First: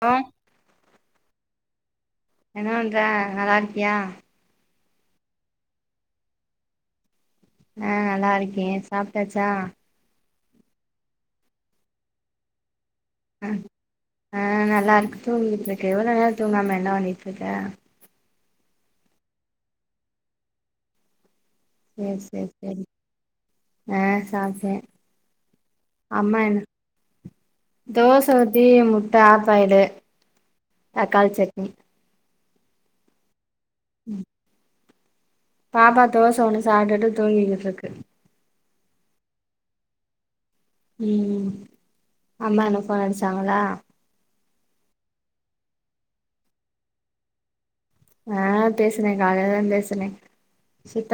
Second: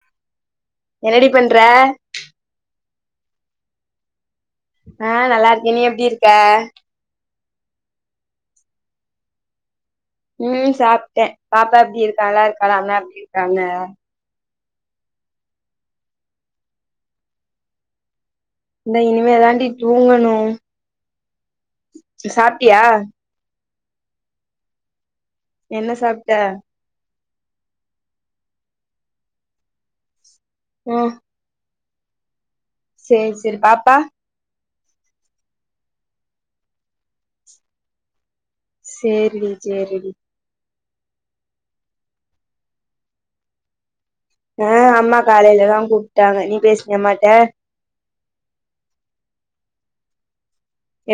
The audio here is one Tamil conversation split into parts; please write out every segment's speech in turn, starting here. ஆ என்னடி பண்ற என்ன பண்ற நல்லாருக்கியா ஆ நல்லாருக்க நீ எப்டி இருக்க ஆ நல்லாருக்கே சாப்ட்டாச்சா ம் சாப்ட்டே பாப்பா எப்டி இருக்கா நல்லாருக்காளா அண்ணா எப்டி ஆ இருக்காங்க ஆ நல்லாருக்கு தூங்கிக்கிட்டு இருக்கு இவ்ளோ நேர தூங்காம என்ன பண்ணிட்ருக்க இந்தா இனிமே தாண்டி தூங்கணு சேரி சேரி சாப்ட்டியா சேரி ஆ சாப்ட்டே என்ன சாப்ட்ட அம்மா என்ன தோச ஊத்தி முட்ட ஆஃபாய்லு ம் தக்காளிச் சட்னி ம் சேரி சேரி பாப்பா பாப்பா தோச ஒன்னு சாப்ட்டுட்டு தூங்கிக்கிட்டு இருக்கு சேரிடி சேரிடி ம் அம்மா என்ன ஃபோன் அடிச்சாங்களா ஆ அம்மா காலையிலதா கூப்ட்டாங்க நீ பேசினியா அம்மாட்ட ஆ பேசுனே காலையில தா பேசுனே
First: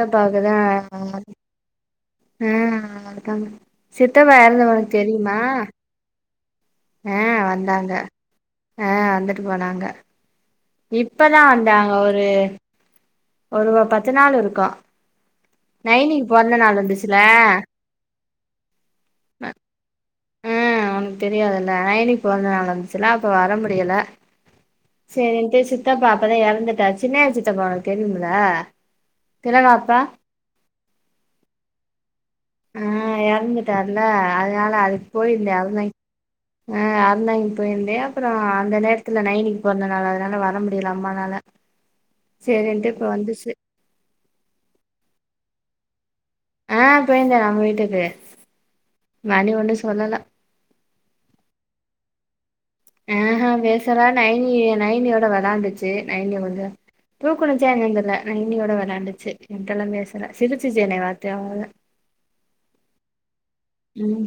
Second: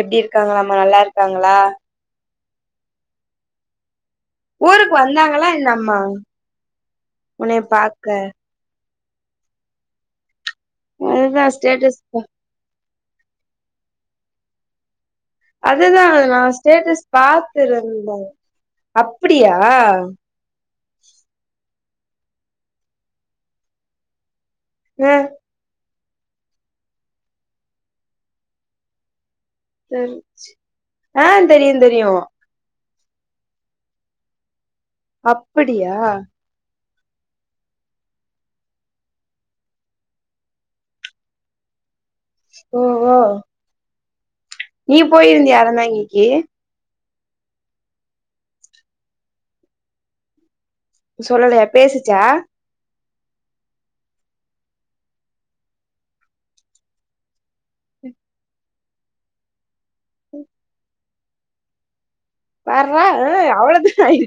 எப்டி இருக்காங்களாமா நல்லா இருக்காங்களா ஆ இருக்காங்க சித்தப்பா எறந்தது ஒனக்கு தெரியுமா ஆமா ஆ வந்தாங்க ஆ வந்துட்டு போனாங்க இப்பதா அதுதா வந்தாங்க ஸ்டேட்டஸ் ஒரு ஒரு வ பத்து நாள் இருக்கும் அதுதா நா ஸ்டேட்டஸ் பாத்துருந்த அப்டியா தெரியாதுல் நயனி பொறந்த நாள் வந்துச்சுல அப்ப வர முடியல ஆ சேரின்ட்டு சித்தப்பா அப்பதா எறந்துட்டாரு சின்னாக சித்தப்பா ஒனக்கு தெரியுமில தெரி ஆ தெரியு தெரியு ஆ எறந்துட்டார்ல அதனால அதுக்கு போயிருந்த அததா அப்படியா ஆ அறந்தாங்கி போயிருந்தே அப்புறம் அந்த நேரத்துல நைனிக்கு பொறந்த நாளு அதனால வர முடியல அம்மானால [inaudible] ஓ சேரின்ட்டு இப்ப ஓ வந்துச்சு நீ போயிருந்தியா அறந்தாங்கிக்கு ஆ போயிருந்தே நம்ம வீட்டுக்கு மணி ஒன்னு சொல்லல சொல்லலையா பேசிச்சா ஆஹ பேசல நைனி நைனியோட வெளான்டுச்சு நைனிய வந்து தூக்குணுச்சா என்னனு தெர்ல நைனியோட வெளாண்டுச்சு என்ட்டெல்லா பேசல சிரிச்சிச்சு என்னைய பாத்து அவ்ளதா பார்ரா ம் அவ்வளோ ம்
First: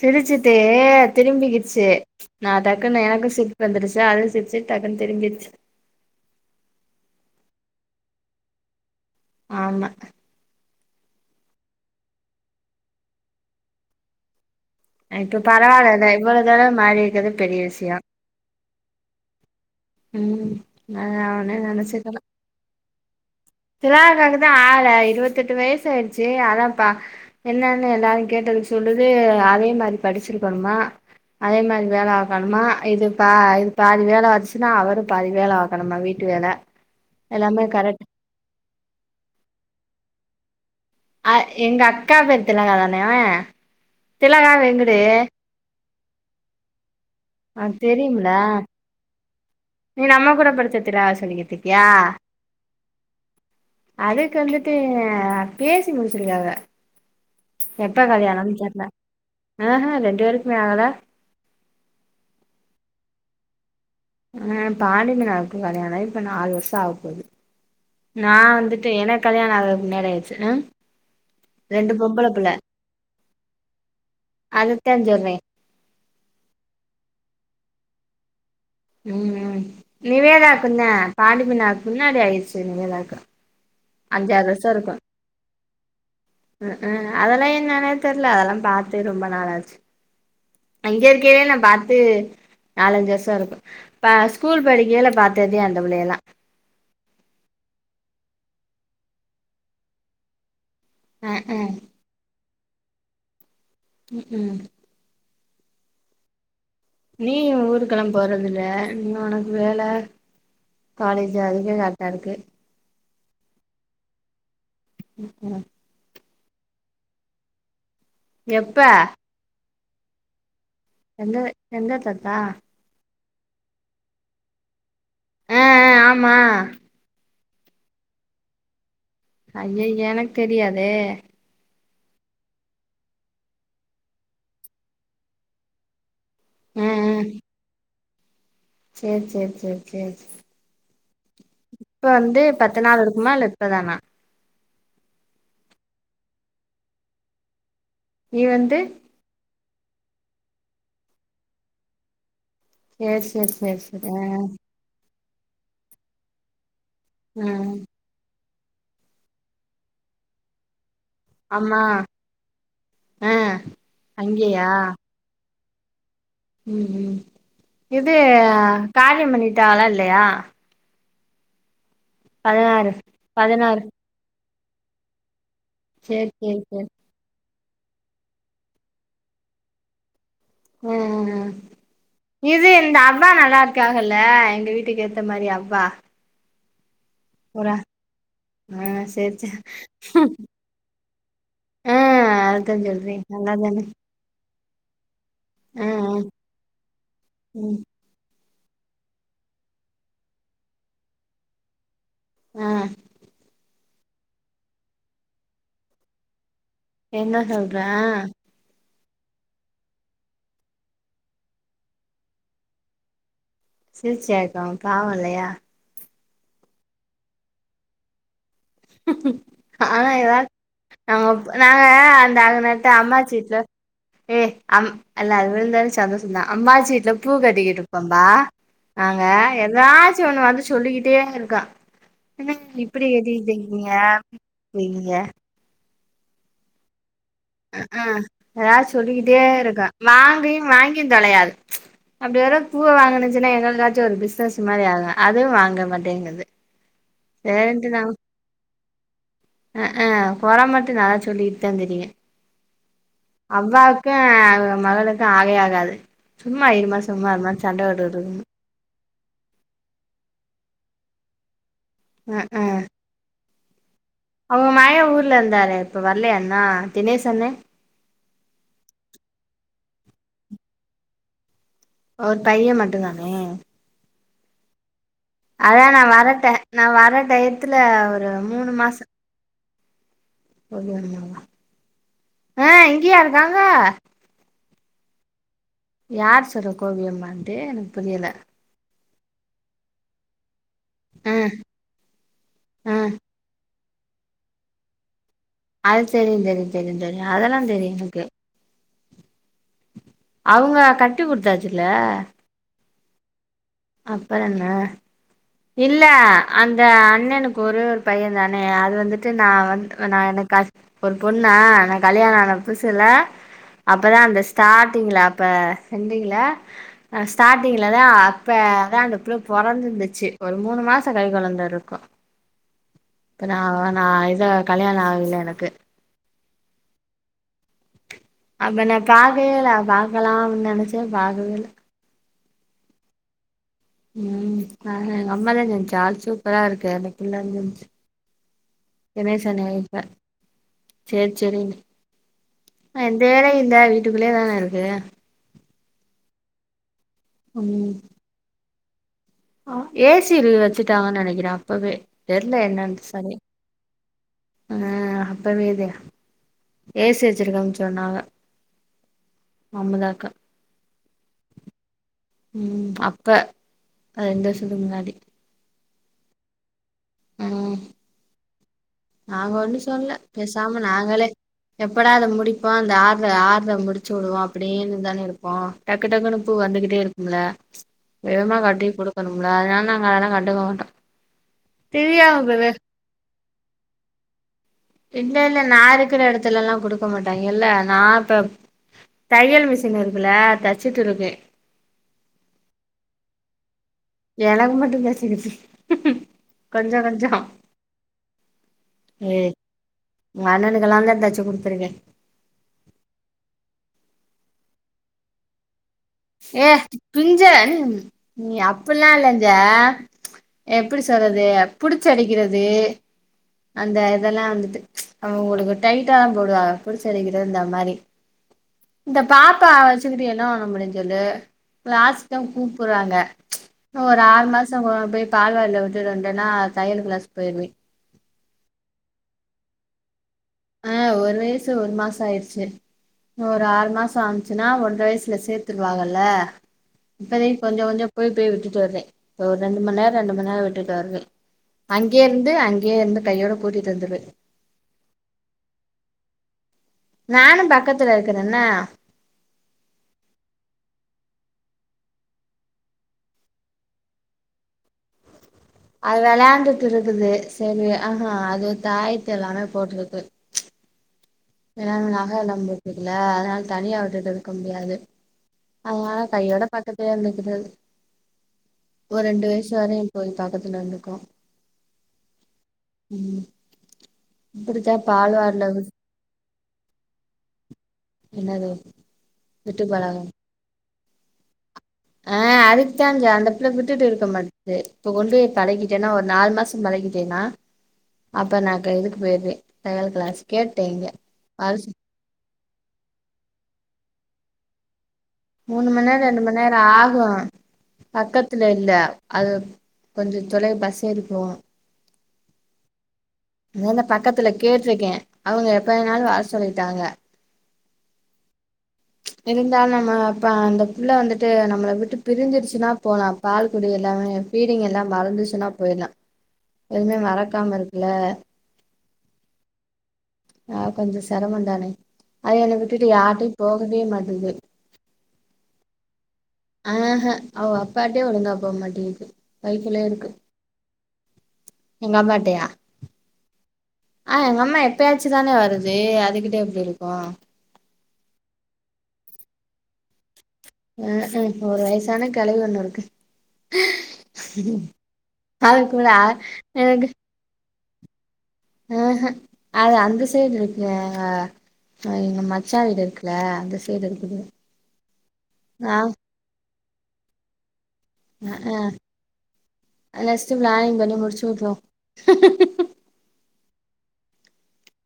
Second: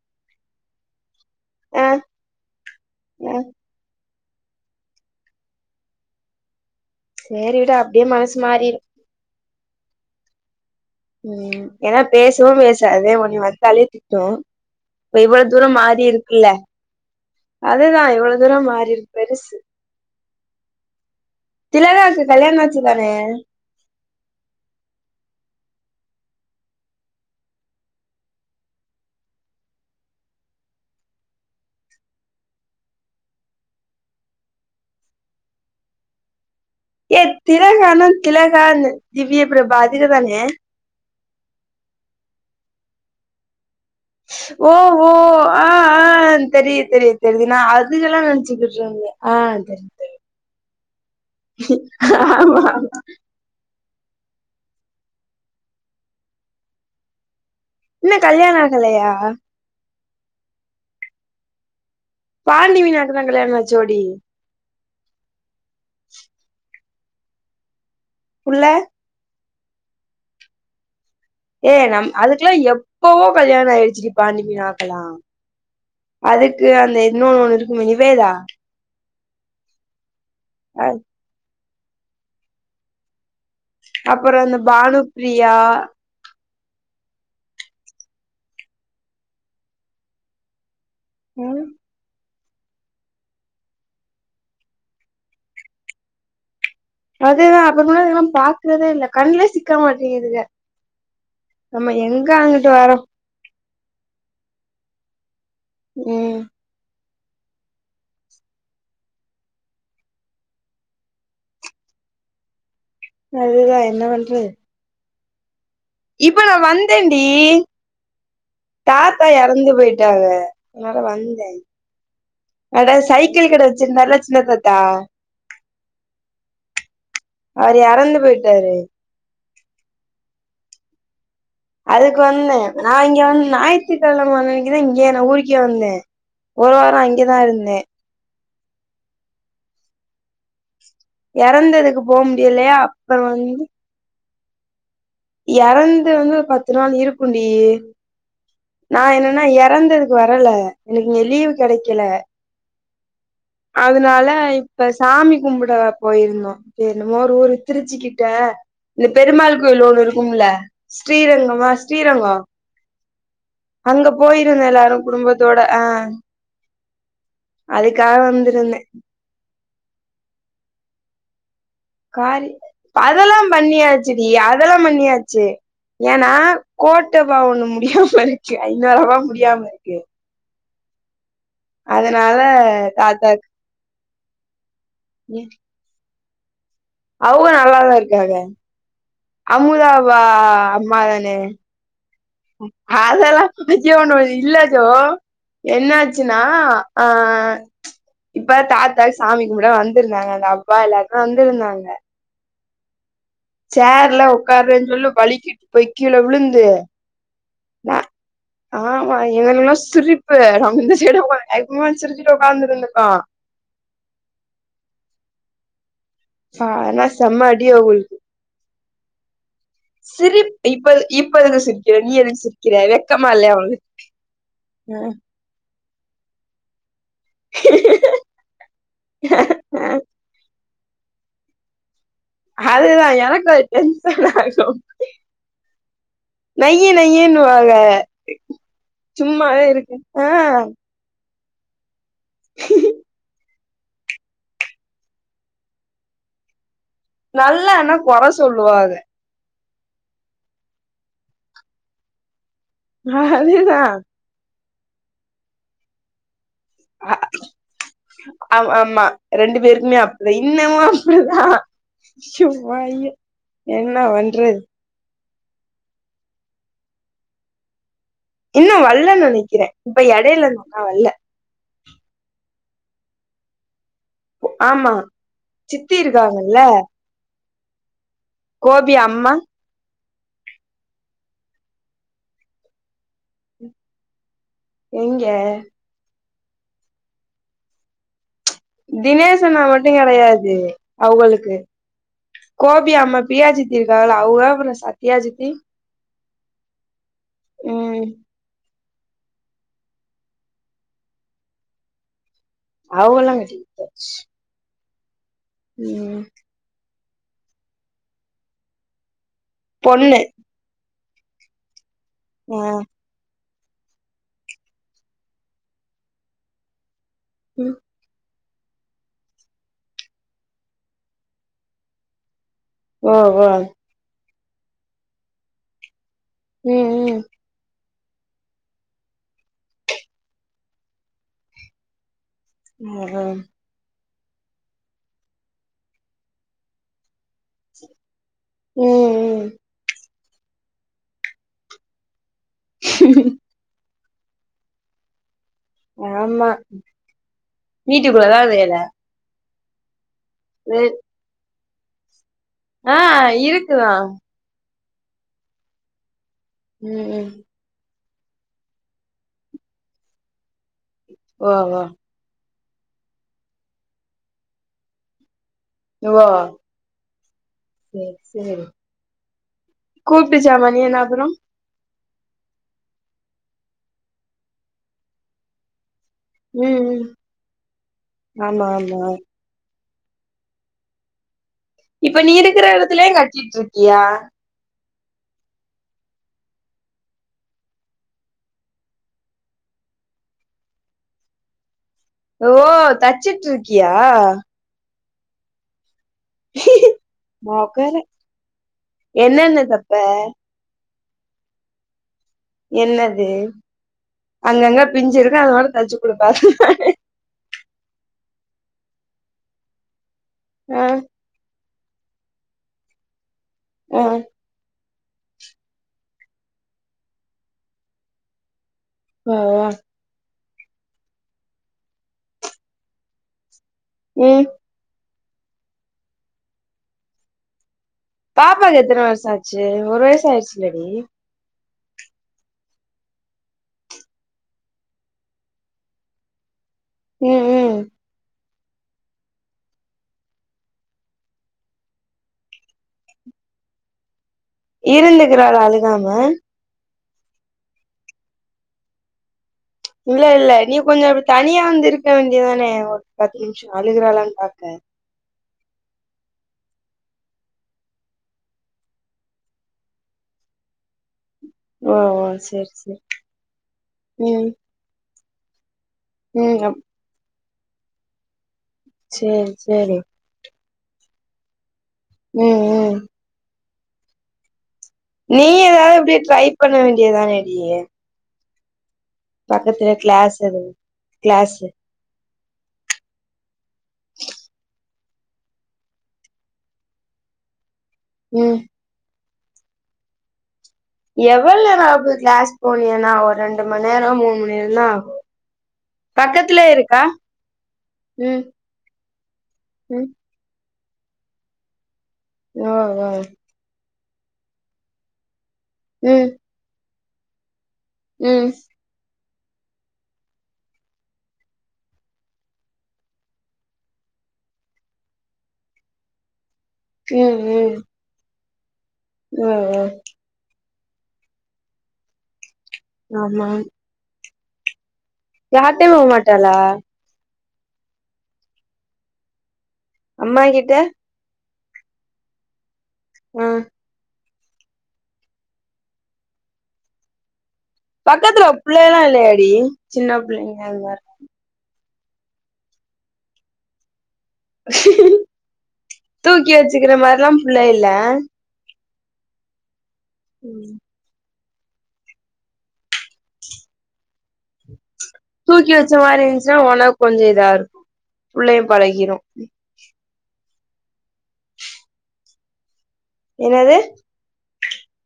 சிரிச்சுட்டு ஆ திரும்பிக்கிச்சி நா டக்குன்னு எனக்கு ஆ சிரிப்பு வந்துருச்சாஅதுவு சிரிச்சு டக்குன்னு திரும்பிருச்சு சேரி விடு அப்டியே மனசு மாறிரு ஆமா ம் ஏன்னா பேசவு பேசாது உன்னைய வந்தாலே திட்டு இவ்வள இப்ப தூரோ பரவாயில்லல்ல மாறிருக்குல்ல இவ்வளவு தூரோ மாறி இருக்கறது பெரிய விஷயோ அதுதா இவ்வள தூரோ மாறிருக்கு பெருசு ம் நா அவன நனச்சுக்கற திலகாக்கு கல்யாண ஆச்சு தானே திலானாக்கு தா ஆள இருவத்தெட்டு வயசு ஆய்டுச்சு அதான்ப்பா என்னன்னு எல்லாரு கேட்டதுக் சொல்லுது அதே மாரி படிச்சிருக்கணுமா அதே மாரி வேலை பாக்கணுமா இது பா இது பாதி வேல வச்சு னா அவரு பாதி வேல பாக்கனுமா வீட்டு வேல ஏ எல்லாமே கரெக்ட் திலகானா திலகா இந்த திவ்ய பிரபா அதுகதானே அ எங்க அக்கா பேரு திலகா தான வ ஓ ஓ ஆ ஆ தெரிது தெரிது தெரியது நா உனக்கு அதுகெல்லா தெரியும்ல நெனச்சுக்ட்டு இருந்த [unintelligible] நீ நம்ம கூட படிச்ச திலகா தெரியு சொல்லிகிட்டுருக்கியா ஆமா அதுக்கு வந்துட்டு பேசி முடிச்சிருக்காவ எப்ப இன்னு கல்யாண கல்யாணன் தெர்ல ஆகலையா அக ரெண்டு பேருக்குமே ஆகல பாண்டி மீனாக்கு தா கல்யாணோ ஆச்சோடி ஆ பாண்டிமீனாவுக்கு கல்யாணோ ஆயி இப்ப நாலு வருஷோ ஆகப்போது நா புள்ள வந்துட்டு எனக் கல்யாண ஆக மேரேயிச்சு அ ஏ நம் அதுக்கெல்லா எப்பவோ கல்யாணோ ஆய்டுச்சு டி பாண்டி அதத்தா மீனாக்கெல்லா சொல்றே அதுக்கு அந்த இன்னு இருக்குமே நிவேதா ம் ம் நிவேதாக்குந்தே பாண்டிமீனாக்கு முன்னாடி ஆய்டுச்சு நிவேதாக்கு அப்புறோ அஞ்சாறு இந்த பானுபிரியா அ அ அதெல்லா என்னனே தெர்ல அதெல்லா பாத்தே ரொம்ப நாளாச்சு அங்க இருக்கேலே நா ம் பாத்து நாலஞ்சு வருஷோ இருக்கு ப ஸ்கூல் படிக்கையில பாத்ததே அந்த பிள்ளையல்லா அதேதா அப்புறம்னா இதெல்லா பாக்குறதே இல்ல கண்லே சிக்க மாட்டீங்குதுக அ அ நம்ம எங்க அங்கிட்டு வரோ ம் ம் நீ ஊருக்கெல்லா போறதில்ல நீ உனக்கு வேல காலேஜ் அதுவே கரெக்டா இருக்கு அதுதா என்ன பண்ற ம் இப்ப நா வந்தேன்டி எப்ப தாத்தா எறந்து போய்ட்டாவ அனால எந்த வந்த எந்த தாத்தா நட சைக்கிள் கட வச்சிருந்தாருல்ல சின்ன தாத்தா அ அ ஆமா அவரு எறந்து போய்ட்டாரு அய்ய எனக்கு தெரியாதே அதுக்கு வந்த நா இங்க வந்து ஞாயிற்று கெழம தா இங்க நா ஊருக்கே வந்த ஒரு ஆ வாரோ ஆ இங்கதா இருந்தே சேரி சேரி சேரி சேரி சேரி எறந்ததுக்கு இப்ப போ வந்து முடியலையா பத்து நாள் அப்புறோ இருக்குமா இல்ல வந்து இப்பதானா எறந்து வந்து ஒரு பத்து நாள் இருக்குண்டி நீ வந்து நா என்னன்னா எறந்ததுக்கு வரல எனக்கு இங்க லீவ் கெடைக்கல யஸ் யஸ் அதனால இப்ப சாமி கும்பிட போயிருந்தோ என்னமோ ஒரு ஆ ஊரு திருச்சிக்கிட்ட இந்த பெருமாள் கோவில் ஒன்னு இருக்கும்ல ஸ்ரீரங்கமா அம்மா ஸ்ரீரங்கோ ஆ அங்க போயிருந்தோ அங்கேயா எல்லாரு குடும்பத் தோட ஆ ம் ம் இது அதுக்காக வந்திருந்தே காரியோ பண்ணிட்டாகளா இல்லயா காரி பதினாறு அதெல்லா பதினாறு பண்ணியாச் சுடி அதெல்லா பண்ணியாச்சு சேரி ஏனா சேரி சேரி கோ ட்டபா ஒண்ணு முடியாமருக்கு ஐந்து வருடமா முடியாமருக்கு அ ஆ அதனால இது இந்த அவ்வா தாத்தா நல்லாரு க்காகள்ல எங்க வீட்டுக்கு ஏத்த மாரி அவ்வா அவுக ஒரு நல்லாதாருக்காக ஆ சேரி சேரி அமுதாவா அம்மாதானே ஆ அதத்தா சொல்றே அதெல்லா நல்லாதானே [unintelligible] இல்ல ஜோ ஆ என்னாச்சுனா ஆ ஆ ம் இப்ப தாத்தாக் சாமி கும்ட வந்திருந்தாங்க அந்த அவ்வா எல்லாருமே வந்திருந்தாங்க ஆ சேர்ல உக்கார்றேன் சொல்லி வழுக்கிட்டு போய் கீழ விழுந்து என்ன சொல்ற நா ஆ ஆமா எங்ளுக்லா சிரிப்பு நம்ம இந்த சைடு உக்காந்து எப்யுபோல சிரிச்சிட்டு உக்காந்திருந்துட்டோ சிரிச்சியாக்கு காவோ இல்லயா ஆனா செம்ம அடி அவுங்களுக்கு [unintelligible] ஆனா எதா சிரிப் இப்ப இப்ப நாங்க எதுக்கு நாங்க சிரிக்கிற நீ அந்த எதுக்கு அ சிரிக்கிற நேத்து வெக்கமா அம்மாச்சி இல்லையா வீட்ல உனக்கு ஏ அம் இல்ல அது விழுந்தது சந்தோஷந்தா அம்மாச்சி வீட்ல பூ கட்டிக்கிட்ருப்போம்பா நாங்க எதாச்சு ஒன்னு வந்து சொல்லிக்கிட்டேருக்கு அது‌தா எனக்கு டென்ஷன் ஏ [unintelligible] நய்யி நய்யின்னுவாக அ ஆ எதாவ்து சொல்லிக்கிட்டேருக்கு இருக்கு ஆ வாங்கி வாங்கியு தொலயாது அப்டி ஒரு பூவ வாங்னுச்சுன்னா எங்கள்காச்சு ஒரு பிசினஸ் மாரி ஆகு அதுவு வாங்க மாட்டேங்கிது நல்லா ஆனா கொற சொல்லுவாக அ ஆ கொற மட்டு நல்லா சொல்லிட்தா திரியு அதுதா அவ்வாவுக்கு அவுக மகளுக்கு ஆகவே ஆகாது சும்மா இருமா சும்மா இருமான் சண்ட போட்டுட்ருக்குங்க அம் ஆமா ரெண்டு பேருக்குமே அப்டிதா இன்னமு அப்டிதா அஹ் சும்மா அய்யோ என்ன வன் அவுக மயே ஊர்லந்தாரே இப்ப வர்லயா இன்னு தினேஷண்னே இன்னு வல்லன் நெனைக்கிறே இப்ப எடைல அந்தண்ணா வல்ல ஒரு பையே மட்டுந்தானே ஆமா அதா சித்தி நா வர ட இருக்காங்கல்ல நா வர டயத்துல ஒரு மூனு கோபி மாசோ அம்மா [inaudible] ஆ இங்கியா இருக்காங்க எங்க யார் சொல்றா கோபி அம்மான்ட்டு எனக்கு புரியல தினேஷ் அண்ணா மட்டு கெடயாது ஆஹ் அவுகளுக்கு கோபி ஆஹ் அம்மா பிரியா சித் தி இருக்காகள அவுக அப்றோ சத்தியா சித்தி அது தெரியு தெரியு தெரியு தெரியு அதெல்லா தெரியு ம் எனக்கு அவுங்க கட்டி குடுத்தாச்சுல்ல அவுகல்லா கட்டி குடுத்தே அப்றோ என்ன இல்ல ம் அந்த அண்ணனுக்கு ஒரே ஒரு பையே தானே அது வந்துட்டு நா வந்து நா பொண்ணு எனக்கு கசு ஒரு பொண்ணா நா கல்யாண ஆனா ஆ புதுசுல அப்பதா அந்த ஸ்டார்ட்டிங்ல அப்ப இருந்திங்கள ம் ஸ்டார்டிங்லதா இப்ப அதா அந்த புள்ள பொறந்துந்துச்சு ஒரு மூணு மாசோ கை கொழந்தருக்கு ஓ இப்ப ஓ நா நா இத கல்யாணோ ஆகல எனக்கு ம் ம் அப்ப நா பாக்கவேல்ல பாக்கலாம்னு நனைச்சே பாக்கவே இல்ல ஒஹா ம் அஹா எங்க அம்மா தா சொல்ச்சி ஆள் சூப்பரா இருக்கார்னு அப்டிலா சொல்ச்சி ம் என்னைய ம் பிரசனயே இல்ல செரி செரினு எந்த வேல இல்ல வீட் டுக்குள்ளே தானருக்கே ஆமா வீட்டுக்குள்ளதா வேல ஆ ஏ சி இருக்கு வே வச்சுட்டாங்கன்னு நெனைக்கிறே அப்பவே தெர்ல ஆ என்னன்னு சரி இருக்குதா அ அப்பவே இது ஏ ம் சி ம் வச்சிருகாங்ணு சொன்னாங்க அமுதாக்கா ஓ ஓ ம் அப்ப ரெண்டு வர்ஷத்துக்கு முன்னாடி வா ம் செர் செரி நாங்க ஒண்ணு சொல்ல பேசாம அப்றோ நாங்களே எப்படா அத முடிப்போ அந்த ஆட்ர ஆட்ர முடிச்சி வுடுவோ அப்டீனுதான இருப்போ டக்கு டக்குனு துப்பு ம் வந்துகிட்டே ம் இருக்கும்ல வேகமா ஆமா கட்டி ஆமா குடுகணும்ல அதனால நாங்க அதலா கண்டுக்க மாட்டோ இப்ப நீ திவ்யாவு இருக்கிற இப்பவே எடத்லே கட்சிட்டிருக்கியா இல்ல இல்ல நா இருக்கிற எடத்துலல்லா குடுக்க மாட்டாங்க இல்ல நா இப்ப தையல் மிசின் இருக்குல தச்சிட்டிருக்கு ஓ தச்சிட்ருக்கியா எனக்கு மட்டு தச்சு [unintelligible] மொகர ஏ என்னென்ன தப்ப உங்க அண்ணணுகலா நா தா தச்சி குடுத்ருக்கே என்னது அங்கங்க பிஞ்ஞிருக்கு அத வேற தச்சி கு ஏ பிஞ்ஞ ம் நீ அப்பட்லா இல்லஜ ஆ எப்டி சொல்றது புடிச்சி அடிகிறது அந்த ஆ இதெல்லா வந்துட்டு அவங்களுக்கு டைட்டா போடுவாங்க புடிச்சு அடிக்றது அந்த மாரி இந்த ஆ பாப்பா வச் சுக்கிட்டு என்ன பண்ண முடியு சொல்லு லாஸ்டா கூப்புட்றாங்க ஒரு ஆறு ம் மாஸ்த் ஓ போய் பால்வாடில விட்டுட்டு வந்தேனா தையல் க்ளாஸ்கு போய்ர்வே பாப்பாகெத்தன வருஷோ ஆச்சி ஒரு வயசு ஆய்ர்சி ஆ ஒரு வய்சு ஒரு மாசோ ஆய்ர்ச்சி ஒரு ஆறு மாசோ ஆச்சினா ஒன்ற வயசுல சேத்ருவாங்கல்ல ம் இப்போதைக்கு ம் கொஞ்சோ கொஞ்சோ போய் போய் வுட்டுட்டு வருவே இப்ப ஒரு ரெண்டு மண் நேரோ ரெண்டு மண் நேரோ விட்டுடு வருவே அங்கேயிர்ந்து அங்கேயிருந்து கையோட கூட்டிட்டு வந்ருவே இருந்துகிறாளா அழுகாம நானு பக்கதுல இருக்கனேன்னா இல்லல்ல நீ கொஞ்சோ இப்டி தனியா வந்து இருக்க வேண்டியதானே ஒரு பத்து நிம்ஷோ அழுகுறாலானு பாக்க அது வெளாண்டுட்டிருக்குது சரி ஆஹா அது தாய்ட்டல்லாம போட்ருக்கு எ ஓ நக ஓ [unintelligible] சேரி சேரி இருக்குல அதனால தனியா விட்டுட்டு ம் இருக்க முடியாது அதனால கையோட ம் பாத்துகிட்டே இருந்துக்குறது ஒரு ரெண்டு சேரி வயசு சேரி வரயு போய் பக்கத்துல இருந்துகு ம் ம் இப்புடிதா நீ எதாவது இப்டியே ட்ரை பண்ண வேண்டியதான டி என்னாது பக்கத்துல கிளாஸ் எது கிளாஸு அதுக்கு தான்டி அந்த பிள்ள விட்டுட்டு இருக்க மாட்டுது இப்ப கொண்டு பழகிட்டேன்னா ஒரு நாலு மாச பழகிட்டேன்னா ம் அப்ப நா க இதுக்கு போயிருவ தையல் க்ளாஸ் கேட்டே இங்க எவளோ நேரோ வருஷ ஆகப்போது கிளாஸ் போனியன்னா ஒரு ரெண்டு மண் நேர மூணு மண் நேர தா ஆகு மூணு மண் நேர ரெண்டு மண் பக்கத்துல நேர இருக்கா ஆகு ம் பக்கதுல இல்ல அது ம் கொஞ்ச தொலை பஸ் ஏரிப்போ ஓ ஓ அந்த பக்கத்துல கேட்ருக்கே அவுங்க எப்பவேனாலு ம் வர சொல்லிட்டாங்க ம் இருந்தாலு நம்ம அப்ப அந்தபுள்ள வந்துட்டு நம்மள விட்டு பிரி்ஞ்சிர்சுனா போலா பால்குடி எல்லாமே ஃபீடிங் எல்லா மறந்துச்சினா போயிட்லா எதுவ்மே ம் மறக்காம ம் இருக்குல்ல ஓ ஓ அ கொஞ்சோ செரம தானே அது என்ன விட்டுட்டு யார்ட்டயு ஆமா போகவே மாட்டுது யார்ட்டயு போமாட்டாலா இஹு அவ அப்பாட்டயே ஒழுங்கா போமாட்டேங்குது வைத்துலேருக்கு அம்மா கிட்ட எங்க அம்மாட்டயா ம் ஆ எங்க அம்மா எப்பயாச்சு தானே வருது அதுகிட்ட எப்டி இருக்கு பக்கத்துல புள்ள எல்லா இல்லயாடி சின்ன புள்ளைங்கங்க ஒரு வயசான கெளவி ஒண்ணு இருக்கு அவ கூட தூக்கி வச்சுக்கிற எனக்கு மாரில்லா புள்ள இல்ல ஆஹ அது அந்த சைடு ம். இருக்குஹ அ எங்க மச்சா வீடு இருக்குல அந்த சைடு இருக்குது தூக்கி வச்ச ஆ மாரி இருந்துச்சுன்னா ஒனக்கு கொஞ்ச இதா இருக்கு புள்ளயு பழகிரு நெக்ஸ்டு ப்ளானிங் பண்ணி முடிச்சு உட்ருவோ என்னது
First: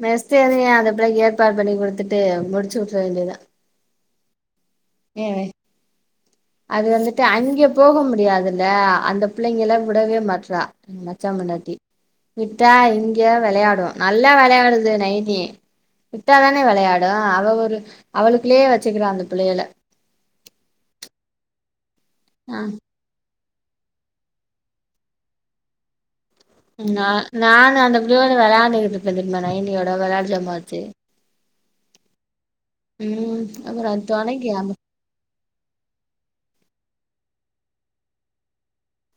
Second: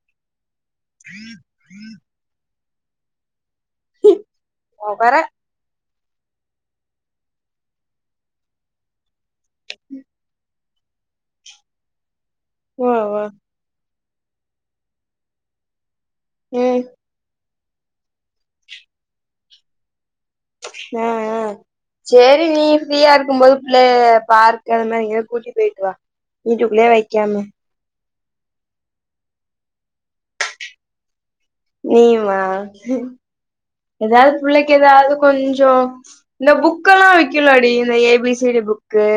நெஸ்ட் ஏ அந்த புள்ளைக்கு ஏற்பாடு பண்ணி குடுத்துட்டு முடிச்சு உட்டுற வேண்டியதா வேற ஏ அது வந்துட்டு அங்கே போக முடியாதுல அந்த பிள்ளைங்கள விடவே மாட்டறா மச்சா பொண்டாட்டி விட்டா ம் இங்க வா வெளையாடு நல்லா வெளையாடுது நைனி விட்டாதானே ம் வெளையாடு அவ ஒரு அவளுக்குள்ளையே வச்சுக்குறா அந்த பிள்ளையல அ அ சேரி ஆ நீ ஃப்ரீயா இருக்கும்போது புள்ளய பார்க்கு அந்த மாரி எங்கயாது கூட்டி பெயிட்டு வா வீட்டுக்குள்ளயே நா வைக்காம நானு அந்த பிள்ளயோட வெளையாண்டுகுட்ருப்பெ தெரியமா நைனியோட வெளையாட்டு ஜாமா வச்சி நீயுமா அப்புறம் எதாவது துணைக்கு புள்ளைக்கு அவ- எதாவது கொஞ்சோ இந்த புக்கெலா வைக்கலாடி இந்த ஏபிசிடி புக்கு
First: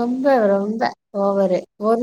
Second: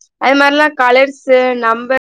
ரொம்ப அது மாரிலா ரொம்ப கலர்ஸு ஓவரு ஒரு நம்பர்